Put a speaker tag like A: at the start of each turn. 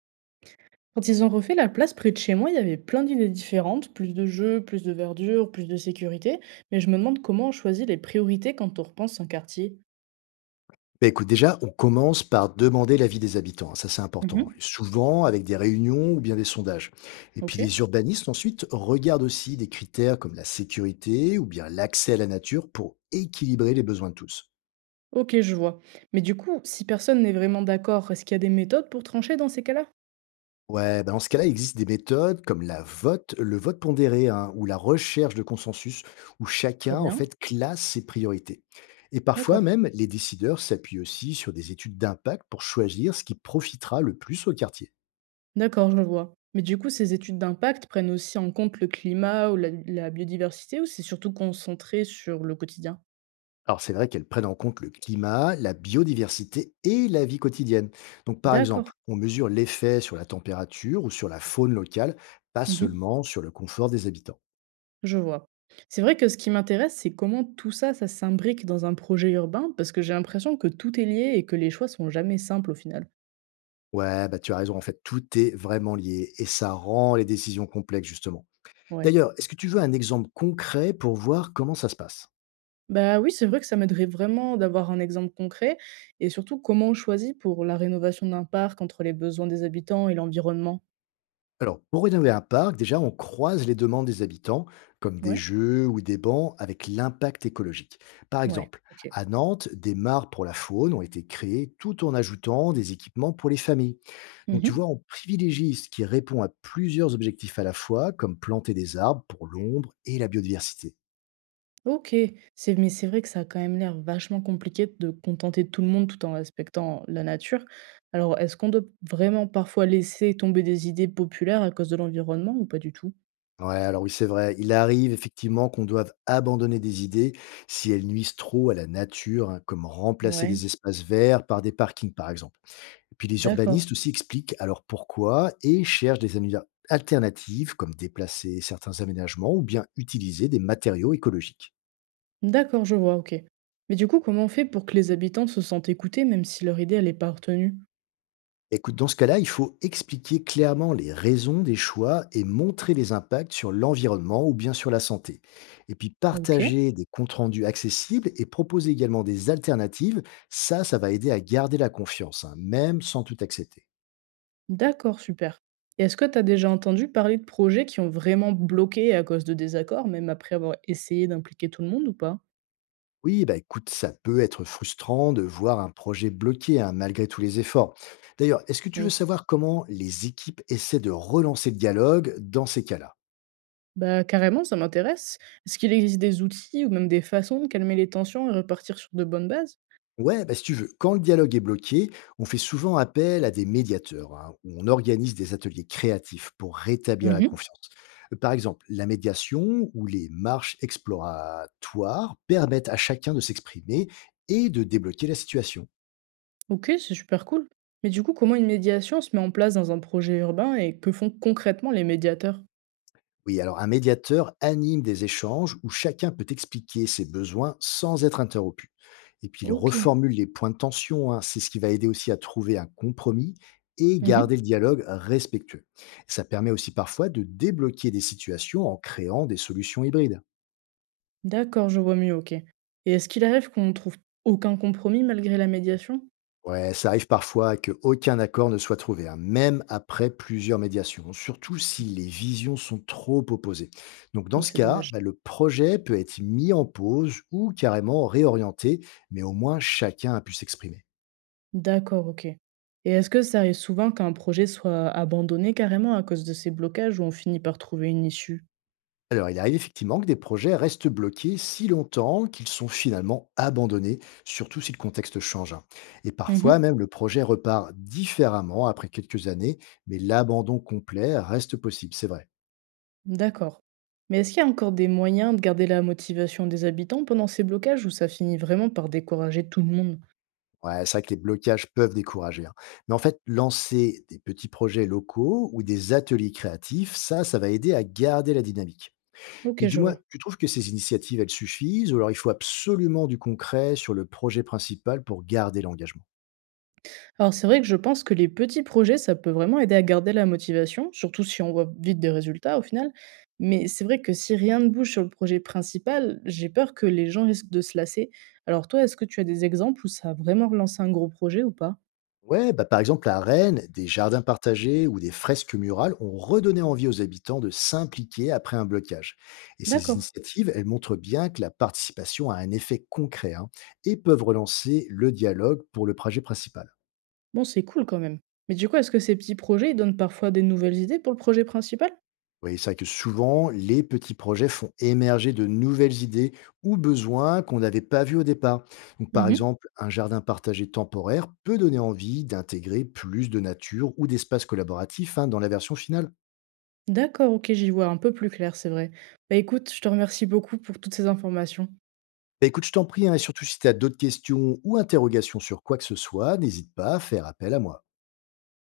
A: Quand ils ont refait la place près de chez moi, il y avait plein d'idées différentes, plus de jeux, plus de verdure, plus de sécurité, mais je me demande comment on choisit les priorités quand on repense un quartier.
B: Bah, écoute, déjà, on commence par demander l'avis des habitants, hein, ça c'est important, et
A: Mhm.
B: souvent avec des réunions ou bien des sondages. Et puis
A: Ok.
B: les urbanistes ensuite regardent aussi des critères comme la sécurité ou bien l'accès à la nature pour équilibrer les besoins de tous.
A: Ok, je vois. Mais du coup, si personne n'est vraiment d'accord, est-ce qu'il y a des méthodes pour trancher dans ces cas-là?
B: Ouais, bah dans ce cas-là, il existe des méthodes comme la vote, le vote pondéré hein, ou la recherche de consensus où
A: Très
B: chacun en
A: bien.
B: fait classe ses priorités. Et parfois
A: D'accord.
B: même, les décideurs s'appuient aussi sur des études d'impact pour choisir ce qui profitera le plus au quartier.
A: D'accord, je vois. Mais du coup, ces études d'impact prennent aussi en compte le climat ou la biodiversité, ou c'est surtout concentré sur le quotidien?
B: Alors c'est vrai qu'elles prennent en compte le climat, la biodiversité et la vie quotidienne. Donc par
A: D'accord.
B: exemple, on mesure l'effet sur la température ou sur la faune locale, pas
A: Mhm.
B: seulement sur le confort des habitants.
A: Je vois. C'est vrai que ce qui m'intéresse, c'est comment tout ça, ça s'imbrique dans un projet urbain, parce que j'ai l'impression que tout est lié et que les choix sont jamais simples au final.
B: Ouais, bah tu as raison, en fait, tout est vraiment lié et ça rend les décisions complexes justement.
A: Ouais.
B: D'ailleurs, est-ce que tu veux un exemple concret pour voir comment ça se passe?
A: Bah oui, c'est vrai que ça m'aiderait vraiment d'avoir un exemple concret et surtout comment on choisit pour la rénovation d'un parc entre les besoins des habitants et l'environnement.
B: Alors, pour rénover un parc, déjà, on croise les demandes des habitants, comme des
A: Ouais.
B: jeux ou des bancs avec l'impact écologique. Par
A: Ouais.
B: exemple,
A: Ok.
B: à Nantes, des mares pour la faune ont été créées tout en ajoutant des équipements pour les familles. Donc, tu vois,
A: Mhm.
B: on privilégie ce qui répond à plusieurs objectifs à la fois, comme planter des arbres pour l'ombre et la biodiversité.
A: OK, c'est mais c'est vrai que ça a quand même l'air vachement compliqué de contenter tout le monde tout en respectant la nature. Alors, est-ce qu'on doit vraiment parfois laisser tomber des idées populaires à cause de l'environnement ou pas du tout?
B: Ouais, alors oui, c'est vrai. Il arrive effectivement qu'on doive abandonner des idées si elles nuisent trop à la nature, hein, comme remplacer
A: Ouais,
B: des espaces verts par des parkings, par exemple. Et puis les
A: d'accord.
B: urbanistes aussi expliquent alors pourquoi et cherchent des annuaires alternatives comme déplacer certains aménagements ou bien utiliser des matériaux écologiques.
A: D'accord, je vois, OK. Mais du coup, comment on fait pour que les habitants se sentent écoutés même si leur idée, elle n'est pas retenue?
B: Écoute, dans ce cas-là, il faut expliquer clairement les raisons des choix et montrer les impacts sur l'environnement ou bien sur la santé. Et puis
A: OK,
B: partager des comptes rendus accessibles et proposer également des alternatives, ça va aider à garder la confiance, hein, même sans tout accepter.
A: d'accord, super. Et est-ce que tu as déjà entendu parler de projets qui ont vraiment bloqué à cause de désaccords, même après avoir essayé d'impliquer tout le monde ou pas?
B: Oui, bah écoute, ça peut être frustrant de voir un projet bloqué hein, malgré tous les efforts. D'ailleurs, est-ce que tu veux
A: Oui.
B: savoir comment les équipes essaient de relancer le dialogue dans ces cas-là?
A: Bah, carrément, ça m'intéresse. Est-ce qu'il existe des outils ou même des façons de calmer les tensions et repartir sur de bonnes bases?
B: Ouais, bah si tu veux, quand le dialogue est bloqué, on fait souvent appel à des médiateurs, hein, ou on organise des ateliers créatifs pour rétablir la
A: Mhm.
B: confiance. Par exemple, la médiation ou les marches exploratoires permettent à chacun de s'exprimer et de débloquer la situation.
A: Ok, c'est super cool. Mais du coup, comment une médiation se met en place dans un projet urbain et que font concrètement les médiateurs?
B: Oui, alors un médiateur anime des échanges où chacun peut expliquer ses besoins sans être interrompu. Et puis il
A: Ok.
B: reformule les points de tension, hein, c'est ce qui va aider aussi à trouver un compromis et garder
A: Mhm.
B: le dialogue respectueux. Ça permet aussi parfois de débloquer des situations en créant des solutions hybrides.
A: D'accord, je vois mieux, ok. Et est-ce qu'il arrive qu'on ne trouve aucun compromis malgré la médiation?
B: Ouais, ça arrive parfois qu'aucun accord ne soit trouvé, hein, même après plusieurs médiations, surtout si les visions sont trop opposées. Donc dans
A: Mais
B: ce
A: c'est
B: cas,
A: dommage.
B: bah, le projet peut être mis en pause ou carrément réorienté, mais au moins chacun a pu s'exprimer.
A: D'accord, ok. Et est-ce que ça arrive souvent qu'un projet soit abandonné carrément à cause de ces blocages où on finit par trouver une issue?
B: Alors il arrive effectivement que des projets restent bloqués si longtemps qu'ils sont finalement abandonnés, surtout si le contexte change, hein. Et parfois même le projet repart différemment après quelques années, mais l'abandon complet reste possible, c'est vrai.
A: D'accord. Mais est-ce qu'il y a encore des moyens de garder la motivation des habitants pendant ces blocages ou ça finit vraiment par décourager tout le monde?
B: Ouais, c'est vrai que les blocages peuvent décourager, hein. Mais en fait, lancer des petits projets locaux ou des ateliers créatifs, ça va aider à garder la dynamique. Mais
A: Ok, je
B: dis-moi,
A: vois.
B: tu trouves que ces initiatives, elles suffisent ou alors il faut absolument du concret sur le projet principal pour garder l'engagement?
A: Alors c'est vrai que je pense que les petits projets, ça peut vraiment aider à garder la motivation, surtout si on voit vite des résultats au final. Mais c'est vrai que si rien ne bouge sur le projet principal, j'ai peur que les gens risquent de se lasser. Alors toi, est-ce que tu as des exemples où ça a vraiment relancé un gros projet ou pas?
B: Ouais, bah par exemple, à Rennes, des jardins partagés ou des fresques murales ont redonné envie aux habitants de s'impliquer après un blocage. Et ces
A: D'accord.
B: initiatives, elles montrent bien que la participation a un effet concret hein, et peuvent relancer le dialogue pour le projet principal.
A: Bon, c'est cool quand même. Mais du coup, est-ce que ces petits projets, ils donnent parfois des nouvelles idées pour le projet principal?
B: Oui, c'est vrai que souvent, les petits projets font émerger de nouvelles idées ou besoins qu'on n'avait pas vus au départ. Donc, par
A: Mhm.
B: exemple, un jardin partagé temporaire peut donner envie d'intégrer plus de nature ou d'espace collaboratif hein, dans la version finale.
A: D'accord, OK, j'y vois un peu plus clair, c'est vrai. Bah, écoute, je te remercie beaucoup pour toutes ces informations.
B: Bah, écoute, je t'en prie, hein, et surtout si tu as d'autres questions ou interrogations sur quoi que ce soit, n'hésite pas à faire appel à moi.